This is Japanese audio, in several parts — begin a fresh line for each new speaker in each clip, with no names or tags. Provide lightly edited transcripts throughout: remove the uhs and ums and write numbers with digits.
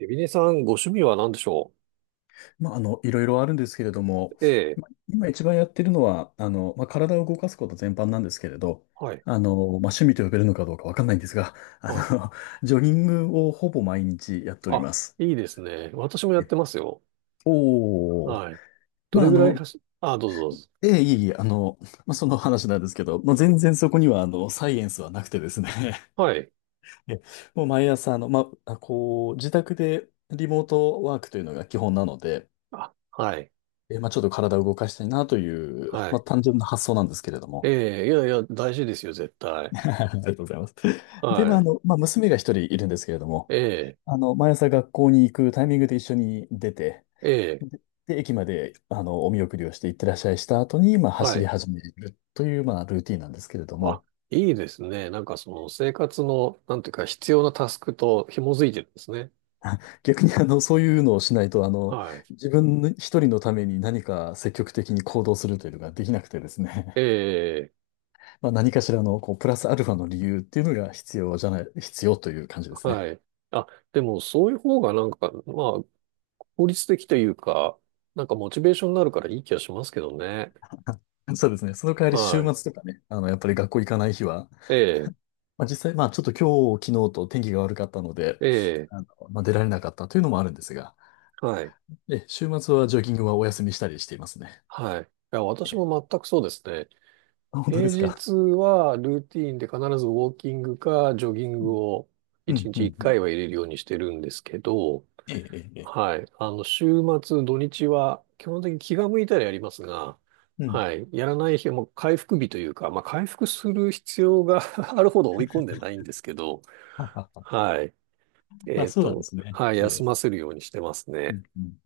エビネさん、ご趣味は何でしょ
いろいろあるんですけれども、
う？ええ、
今一番やってるのは、体を動かすこと全般なんですけれど、
はい。
あの、まあ、趣味と呼べるのかどうかわかんないんですが、あ
あ、
の、ジョギングをほぼ毎日やっており
あ、
ます。
いいですね。私もやってますよ。
おお、
はい。ど
まあ、
れ
あ
ぐらい
の、
走、あ、どうぞどうぞ。
ええ、いえいえ、その話なんですけど、全然そこには、サイエンスはなくてですね、
はい。
えもう毎朝、こう、自宅でリモートワークというのが基本なので、
あ、はい。
ちょっと体を動かしたいなという、
はい。
単純な発想なんですけれど
え
も。
え、いやいや、大事ですよ、絶 対。
ありがとうございます。で、
はい。
娘が一人いるんですけれども、
ええ、
毎朝学校に行くタイミングで一緒に出て、
ええ、
で、駅まで、お見送りをして行ってらっしゃいした後に、
は
走り
い。
始めるという、ルーティンなんですけれど
あ、
も、
いいですね。なんかその生活の、なんていうか、必要なタスクと紐づいてるんですね。
逆に、そういうのをしないと、
はい。
自分一人のために何か積極的に行動するというのができなくてです
え
ね。
え、
何かしらのこうプラスアルファの理由っていうのが必要じゃない、必要という感じですね。
はい。あ、でもそういう方がなんか、まあ、効率的というか、なんかモチベーションになるからいい気がしますけどね。
そうですね。その代わり週
はい。
末とかね、やっぱり学校行かない日は、
ええ、
実際、ちょっと今日、昨日と天気が悪かったので、
ええ、
出られなかったというのもあるんですが、
はい。
で、週末はジョギングはお休みしたりしていますね。
はい。いや、私
え
も全くそうですね。
あ、本当で
平
すか？
日はルーティーンで必ずウォーキングかジョギン
う
グ
ん、
を
う
1
ん、う
日
ん。
1
うん
回は入れるようにしてるんですけど、
ええ、ええ、ええ
はい。あの、週末、土日は基本的に気が向いたらやりますが、
うん。
はい。やらない日はもう回復日というか、まあ回復する必要が あるほど追い込んでないんですけど、
ははは
はい。
あ、そうなんですね。
はい、
え
休
え、
ませるようにしてます
う
ね。
ん、うん。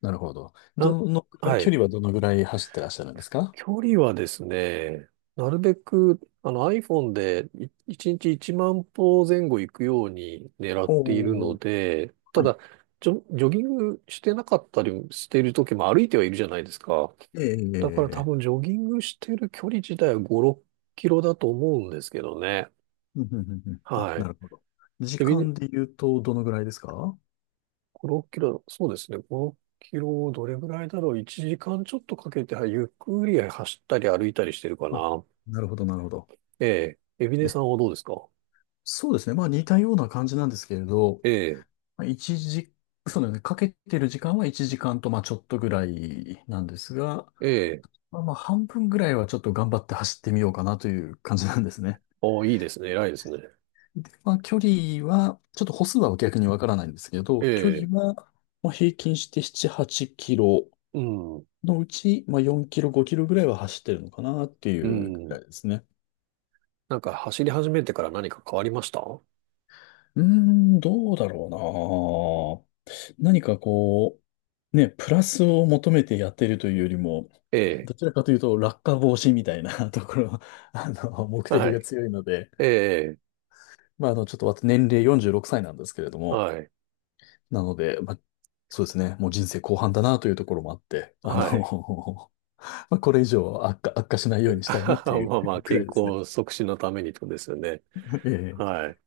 なるほど。
な、は
距
い。
離はどのぐらい走ってらっしゃるんですか？
距離はですね、なるべく、あの iPhone で1日1万歩前後行くように狙っ
お
ている
お
の
ー、
で、た
はい
だ、ジョギングしてなかったりしている時も歩いてはいるじゃないですか。
ええ、ええ、
だから多
ええ。
分ジョギングしてる距離自体は5、6キロだと思うんですけどね。
うんうんうんうんあ、
は
な
い。
るほど。時
エビ、
間で言うと、どのぐらいですか？
6キロ、そうですね。6キロをどれぐらいだろう。1時間ちょっとかけて、はいゆっくり走ったり歩いたりしてるか
あ、
な。
なるほど、なるほど。
ええ。エビネ
え、
さんはどうですか？
そうですね。似たような感じなんですけれど、
ええ、
まあ一時、そうだよね。かけてる時間は1時間と、ちょっとぐらいなんですが、
ええ。
まあ、半分ぐらいはちょっと頑張って走ってみようかなという感じなんですね。
いいですね。偉いですね。
で、距離は、ちょっと歩数は逆にわからないんですけ
え
ど、距離
え、
は、平均して7、8キロ
うん、
のうち、4キロ、5キロぐらいは走ってるのかなってい
う
うぐら
ん。
いですね。
なんか走り始めてから何か変わりました？
うーん、どうだろうな。何かこう、ね、プラスを求めてやってるというよりも、
ええ、
どちらかというと落下防止みたいな ところ、目
は
的が
い。
強いので、
ええ、
ちょっと私年齢46歳なんですけれども、
はい。
なので、そうですね、もう人生後半だなというところもあって、
はい。
これ以上悪化しないようにしたいなっ
ま
ていう
あまあ、
くら
健
いですね。
康促進のためにとですよね。
ええ
はい。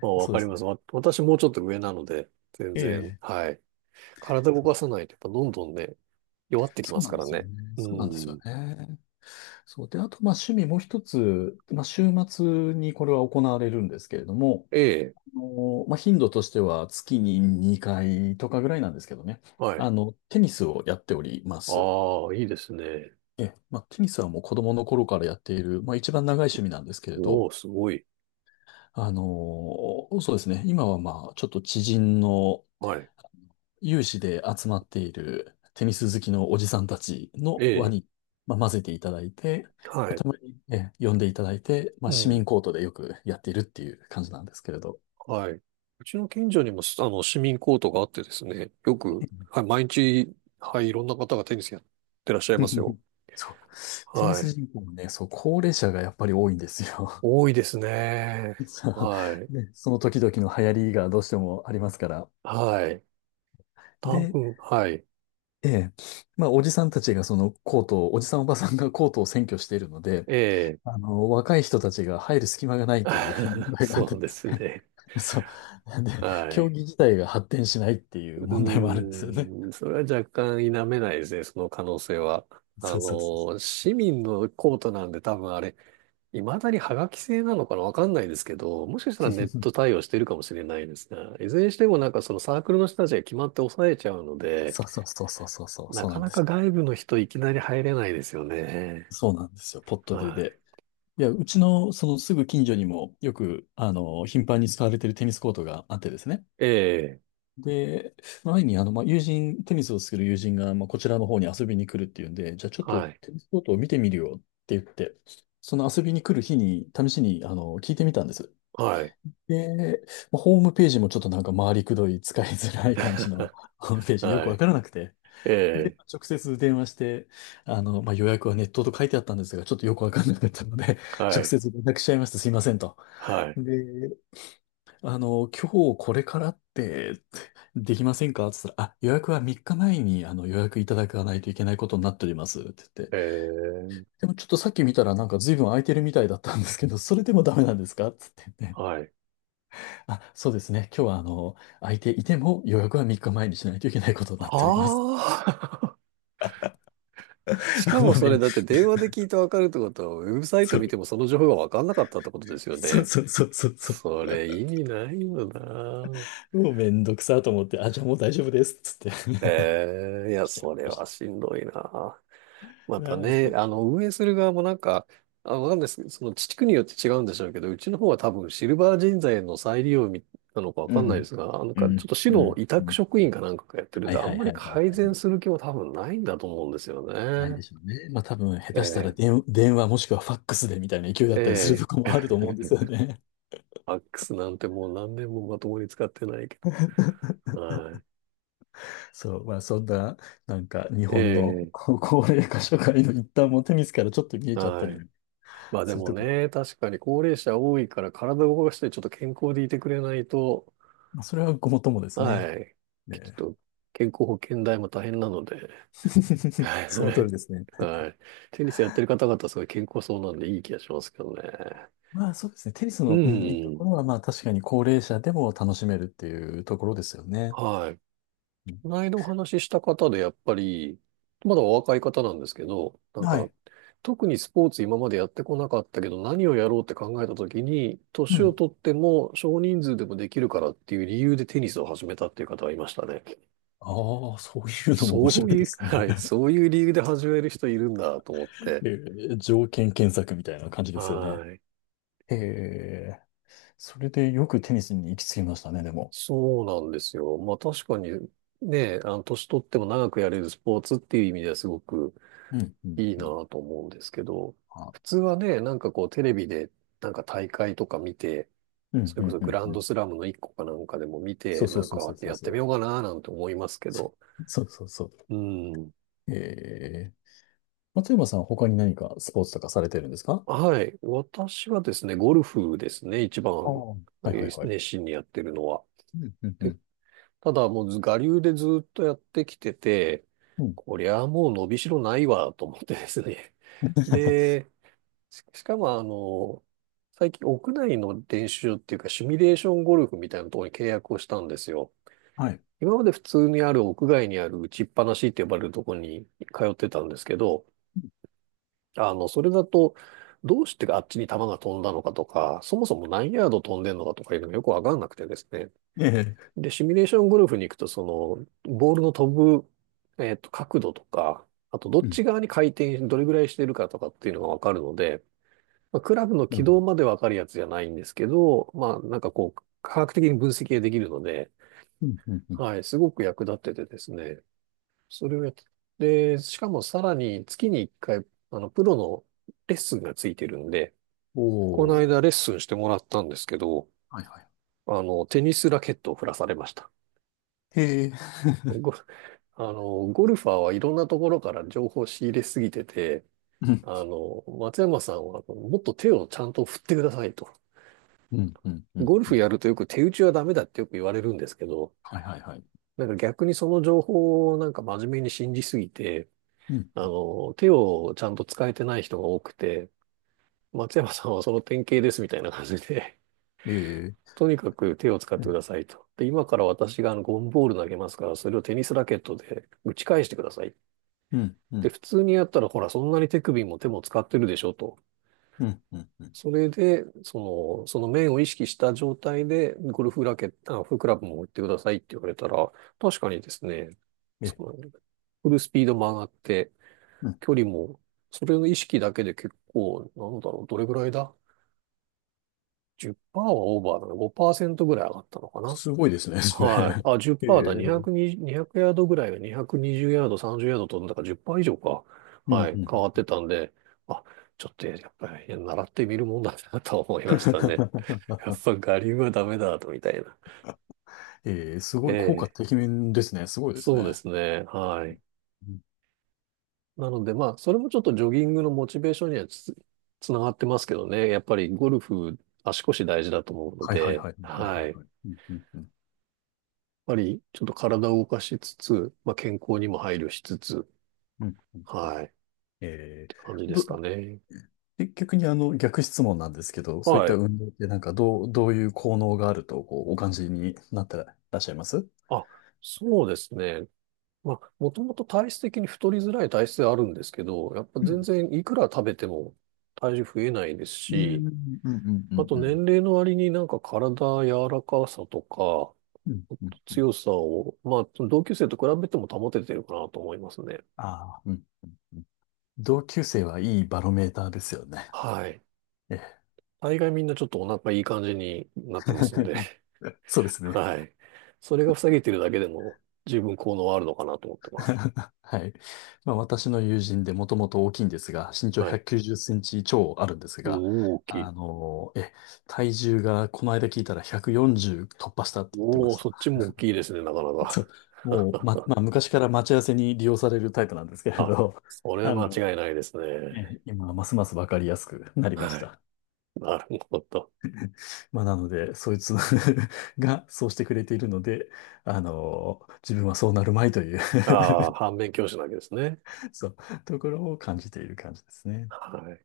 まあ、わ
そう
か
で
り
す。
ます。私もうちょっと上なので、全
え
然、
え、
はい。体動
そう
かさないと、やっぱどんどんね、弱ってき
そ
ま
う
す
な
か
んで
ら
すよね。
ね。う
そうなんですよ
ん。
ね。そう。で、あと、趣味もう一つ、週末にこれは行われるんですけれども、
ええ、
頻度としては月に2回とかぐらいなんですけどね。
はい。
テニスをやっております。
ああ、いいですね。
え、テニスはもう子供の頃からやっている、一番長い趣味なんですけれ
お
ど、
お、すごい。
あの、そうですね。今はちょっと知人の、
はい。
有志で集まっているテニス好きのおじさんたちの
え
輪
え、
に、混ぜていただいて、
はい。
たまに、呼んでいただいて、
う
市
ん、
民コートでよくやっているっていう感じなんですけれど。
はい。うちの近所にも、あの、市民コートがあってですね、よく、はい、毎日、はい、いろんな方がテニスやってらっしゃいます よ。
そう。テニ
は
ス
い。
人口もね、そう、高齢者がやっぱり多いんですよ。
多いですね。
そ
はい。
うね、その時々の流行りがどうしてもありますから。
はい。多
で、
分、はい。
ええ、おじさんたちがそのコートを、おじさんおばさんがコートを占拠しているので、
ええ。
若い人たちが入る隙間がないという 問 題があって
そうですね。
そう。なんで、
は
競
い。
技自体が発展しないっていう
う
問題もあるんですよね。
ーん、それは若干否めないですね、その可能性は。あ
そうそうそうそ
の、市民のコートなんで多分あれ、未だにハガキ製なのかなわかんないですけど、もしかしたらネッ
う。
ト対応してるかもしれないですね。いずれにしてもなんかそのサークルの人たちが決まって抑えちゃうの で、
そうそうそうそうそうそう、
な
そう
か
なん
な
で
か
す。
外部の人いきなり入れないですよね。
そうなんですよ、ポットでで。
は
いや、うちのそのすぐ近所にもよく、頻繁に使われてるテニスコートがあってですね。
い。ええ、
で、前に友人、テニスをする友人が、こちらの方に遊びに来るっていうんで、じゃあちょっと
はい。
テニスコートを見てみるよって言って、その遊びに来る日に試しに、聞いてみたんです。
はい。
ええホームページもちょっとなんか回りくどい、使いづらい感じの ホームページ、よく
は
わ
い。
からなくて。
え
で、
え、
直接電話して、予約はネットと書いてあったんですが、ちょっとよくわかんなかったので、
は
直
い。
接連絡しちゃいました。すいませんと。
はい。
で、今日これからって、できませんかって言ったら、あ、予約は3日前に予約いただかないといけないことになっておりますって言って、
ええ、
でもちょっとさっき見たらなんか随分空いてるみたいだったんですけど、それでもダメなんですかって言ってね。
はい。
あ、そうですね。今日は、空いていても予約は3日前にしないといけないことになっております。
はあ。しか
も
も
う
そ
め
れ
ん、
だって電話で聞いてわかるってことは、ウェブサイト
そう、
見てもその情報がわかんなかったってことですよ
そう
ね。
そうそうそうそう。
それ意 味ないよな。
もうめんどくさと思って、あ、じゃあもう大丈夫です。つって
へえ、い や、
来ちゃい
それ
まし
は
た。
しんどいな。ま
あ
た
ー
ね、
こ
あの、運営する側もなんか、あ、わかんないですけど、その地区によって違うんでしょうけど、うちの方は多分シルバー人材の再利用なのかわ
う
かんないで
ん、
すが、なん
う
かちょっ
ん、
と市
う
の
ん、
委
う
託
ん。
職員かなんかがやってるん
は
で、
い
あ
は
ん
い
ま
は
り
いはい
改
は
善す
い。
る気も多分ないんだと思うんですよ
ないで
ね。
しょうね。多分、下手したら
え
電話もしくはファックスでみたいな勢い
え、
だったりすると
え
こもあると思う
え。
んですよね。
ファックスなんてもう何年もまともに使ってないけど。はい。
そう、まあそんな、なんか日
え
本の
え、
高齢化社会の一端もテニスからちょっと見えちゃった
は
り
い。まあで
する
も
ところ。
ね、確かに高齢者多いから体を動かしてちょっと健康でいてくれないと、
まあ、それはごもっともですね。
はい。ち
ね。
ょっと健康保険代も大変なので、はい。
その
は
通り
い
ですね。
はい。テニスやってる方々すごい健康そうなんでいい気がしますけどね。
まあそうですね。テニス
う
の、うん、いいと
ん。
ころは、確かに高齢者でも楽しめるっていうところですよね。
はい。
うん
この間お話しした方で、やっぱり、まだお若い方なんですけど、なん
は
か、
い。
特にスポーツ今までやってこなかったけど、何をやろうって考えた時に、
う
年を
ん。
取っても少人数でもできるからっていう理由でテニスを始めたっていう方がいましたね。
ああ、そういうのも面
そ
白
う
い
い
で
う、
す
は
ね。
い、そういう理由で始める人いるんだと思って。
え条件検索みたいな感じですよね。
はい。
ええ、それでよくテニスに行き着きましたね、でも。
そうなんですよ。まあ確かに、ね、あの、年取っても長くやれるスポーツっていう意味ではすごく、
うん、うん、
いい
う
な
ん。
ぁと思うんですけど、
あ、
普通はね、なんかこうテレビでなんか大会とか見て、
うん、
それ
う
こ
ん、
そ
う
グ
ん、
ラン
うん。
ドスラムの一個かなんかでも見て、
そうそ
な
う
ん
そうそ
か
うそう
やっ
そ
てみ
う。
ようかなぁなんて思いますけ
そ
ど、
そうそうそう。
うん。
ええ、松山さん、他に何かスポーツとかされてるんですか？
はい。私はですね、ゴルフですね、一
ああ、
番
うんはいはいはい。
熱心にやってるのは。
うんうんう
で、
ん。
ただもうず我流でずっとやってきてて、
うん
こりゃもう伸びしろないわと思ってですね。で、しかも、あの、最近屋内の練習っていうか、シミュレーションゴルフみたいなところに契約をしたんですよ。
はい。
今まで普通にある屋外にある打ちっぱなしって呼ばれるところに通ってたんですけど、あの、それだと、どうしてあっちに球が飛んだのかとか、そもそも何ヤード飛んでんのかとかいうのがよくわかんなくてですね。
ええ。
で、シミュレーションゴルフに行くと、その、ボールの飛ぶ、角度とか、あと、ど
う
っ
ん。
ち側に回転、どれぐらいしてるかとかっていうのがわかるので、まあ、クラブの
な
軌
るほ
道
ど。
までわかるやつじゃないんですけど、まあ、なんかこう、科学的に分析ができるので、
うんうんうん。
はい、すごく役立っててですね、それをやって、で、しかもさらに月に1回、あの、プロのレッスンがついてるんで、
お
この
お。
間レッスンしてもらったんですけど、
はいはい。
あの、テニスラケットを振らされました。
へえ。
ゴあの、ゴルファーはいろんなところから情報を仕入れすぎてて、
うん
あの、松山さんはもっと手をちゃんと振ってくださいと。
うんうんうん
ゴル
う
フ
ん。
やるとよく手打ちはダメだってよく言われるんですけど、
はいはいはい。
なんか逆にその情報をなんか真面目に信じすぎて、
う
あ
ん。
の、手をちゃんと使えてない人が多くて、松山さんはその典型ですみたいな感じで、
ええ。
とにかく手を使っ
う
てく
ん
ださいと。で、今から私があのゴンボール投げますから、それをテニスラケットで打ち返してください。
うんう
で、
ん
普通にやったらほら、そんなに手首も手も使ってるでしょと。
うんうん。
それで、の、その面を意識した状態で、ゴルフラケット、あ、フクラブも打ってくださいって言われたら、確かにですね、
え、
その、フルスピードも上がって、
うん。
距離も、それの意識だけで結構、なんだろう、どれぐらいだ？ 10% はオーバーだな、5%ぐらい上がったのかな？
すごいですね、それ。
はい。あ、
ええ。
10%だ。
う
220、200ヤードぐらいが220ヤード、30ヤード飛んだから10%以上か。
んう
は
ん
い。変わっ
う
て
ん。
たんで、あ、ちょっとやっぱり習ってみるもんだなと思いましたね。やっぱ我流はダメだと、みたいな。
ええ、す
え
ごい、効果
え、
てきめんですね。すごいです
そうで
ね。
すね。はい。
うん
なので、まあ、それもちょっとジョギングのモチベーションにはつながってますけどね。やっぱりゴルフ、足腰大事だと思うの
はいはいはい。
で、
はいはい
は
は
い。
い。
やっ
うんうんうん。
ぱりちょっと体を動かしつつ、まあ、健康にも配慮しつつ、
うん
はい。
え
感じ
ー、
で
ど、
すかね。
で逆に逆質問なんですけど、そういっ
は
た
い。
運動ってなんかどういう効能があるとこうお感じになってらっしゃいます？
あ、そうですね。まあ、もともと体質的に太りづらい体質ではあるんですけど、やっぱ
う
全
ん、
然いくら食べても体重増えないです
うん、
し、
うん、うん、う
あ
ん
と
う
年
ん。
齢の割になんか体柔らかさとか
うんうんうん
強さを、まあ、同級生と比べても保ててるかなと思いますね。
ああ、うん。うん同級生はいいバロメーターですよね。
はい。
ええ。
大概みんなちょっとお腹いい感じになってますんで、
そうで すね。
はい。それが塞げてるだけでも十分効能はあるのかなと思ってます。
はい。まあ、私の友人でもともと大きいんですが、身長
はい。
190センチ超あるんです
お
が、
大き
あ
い。
のえ、体重がこの間聞いたら140突破したって言ってま
おお、
し
そっち
た。
も大きいですね、なかな
そ
か。
う。もう、まあ、昔から待ち合わせに利用されるタイプなんですけ れ
あ、
ど、
そ れは
あ
間
の、
違いないですね。
今、ますますわかりやすくなりまし
はい。
た。
なるほど。
まあ、なので、そいつ がそうしてくれているので、自分はそうなるまいという
ああ、反面教師なわけですね。
そう、ところを感じている感じですね。
はい。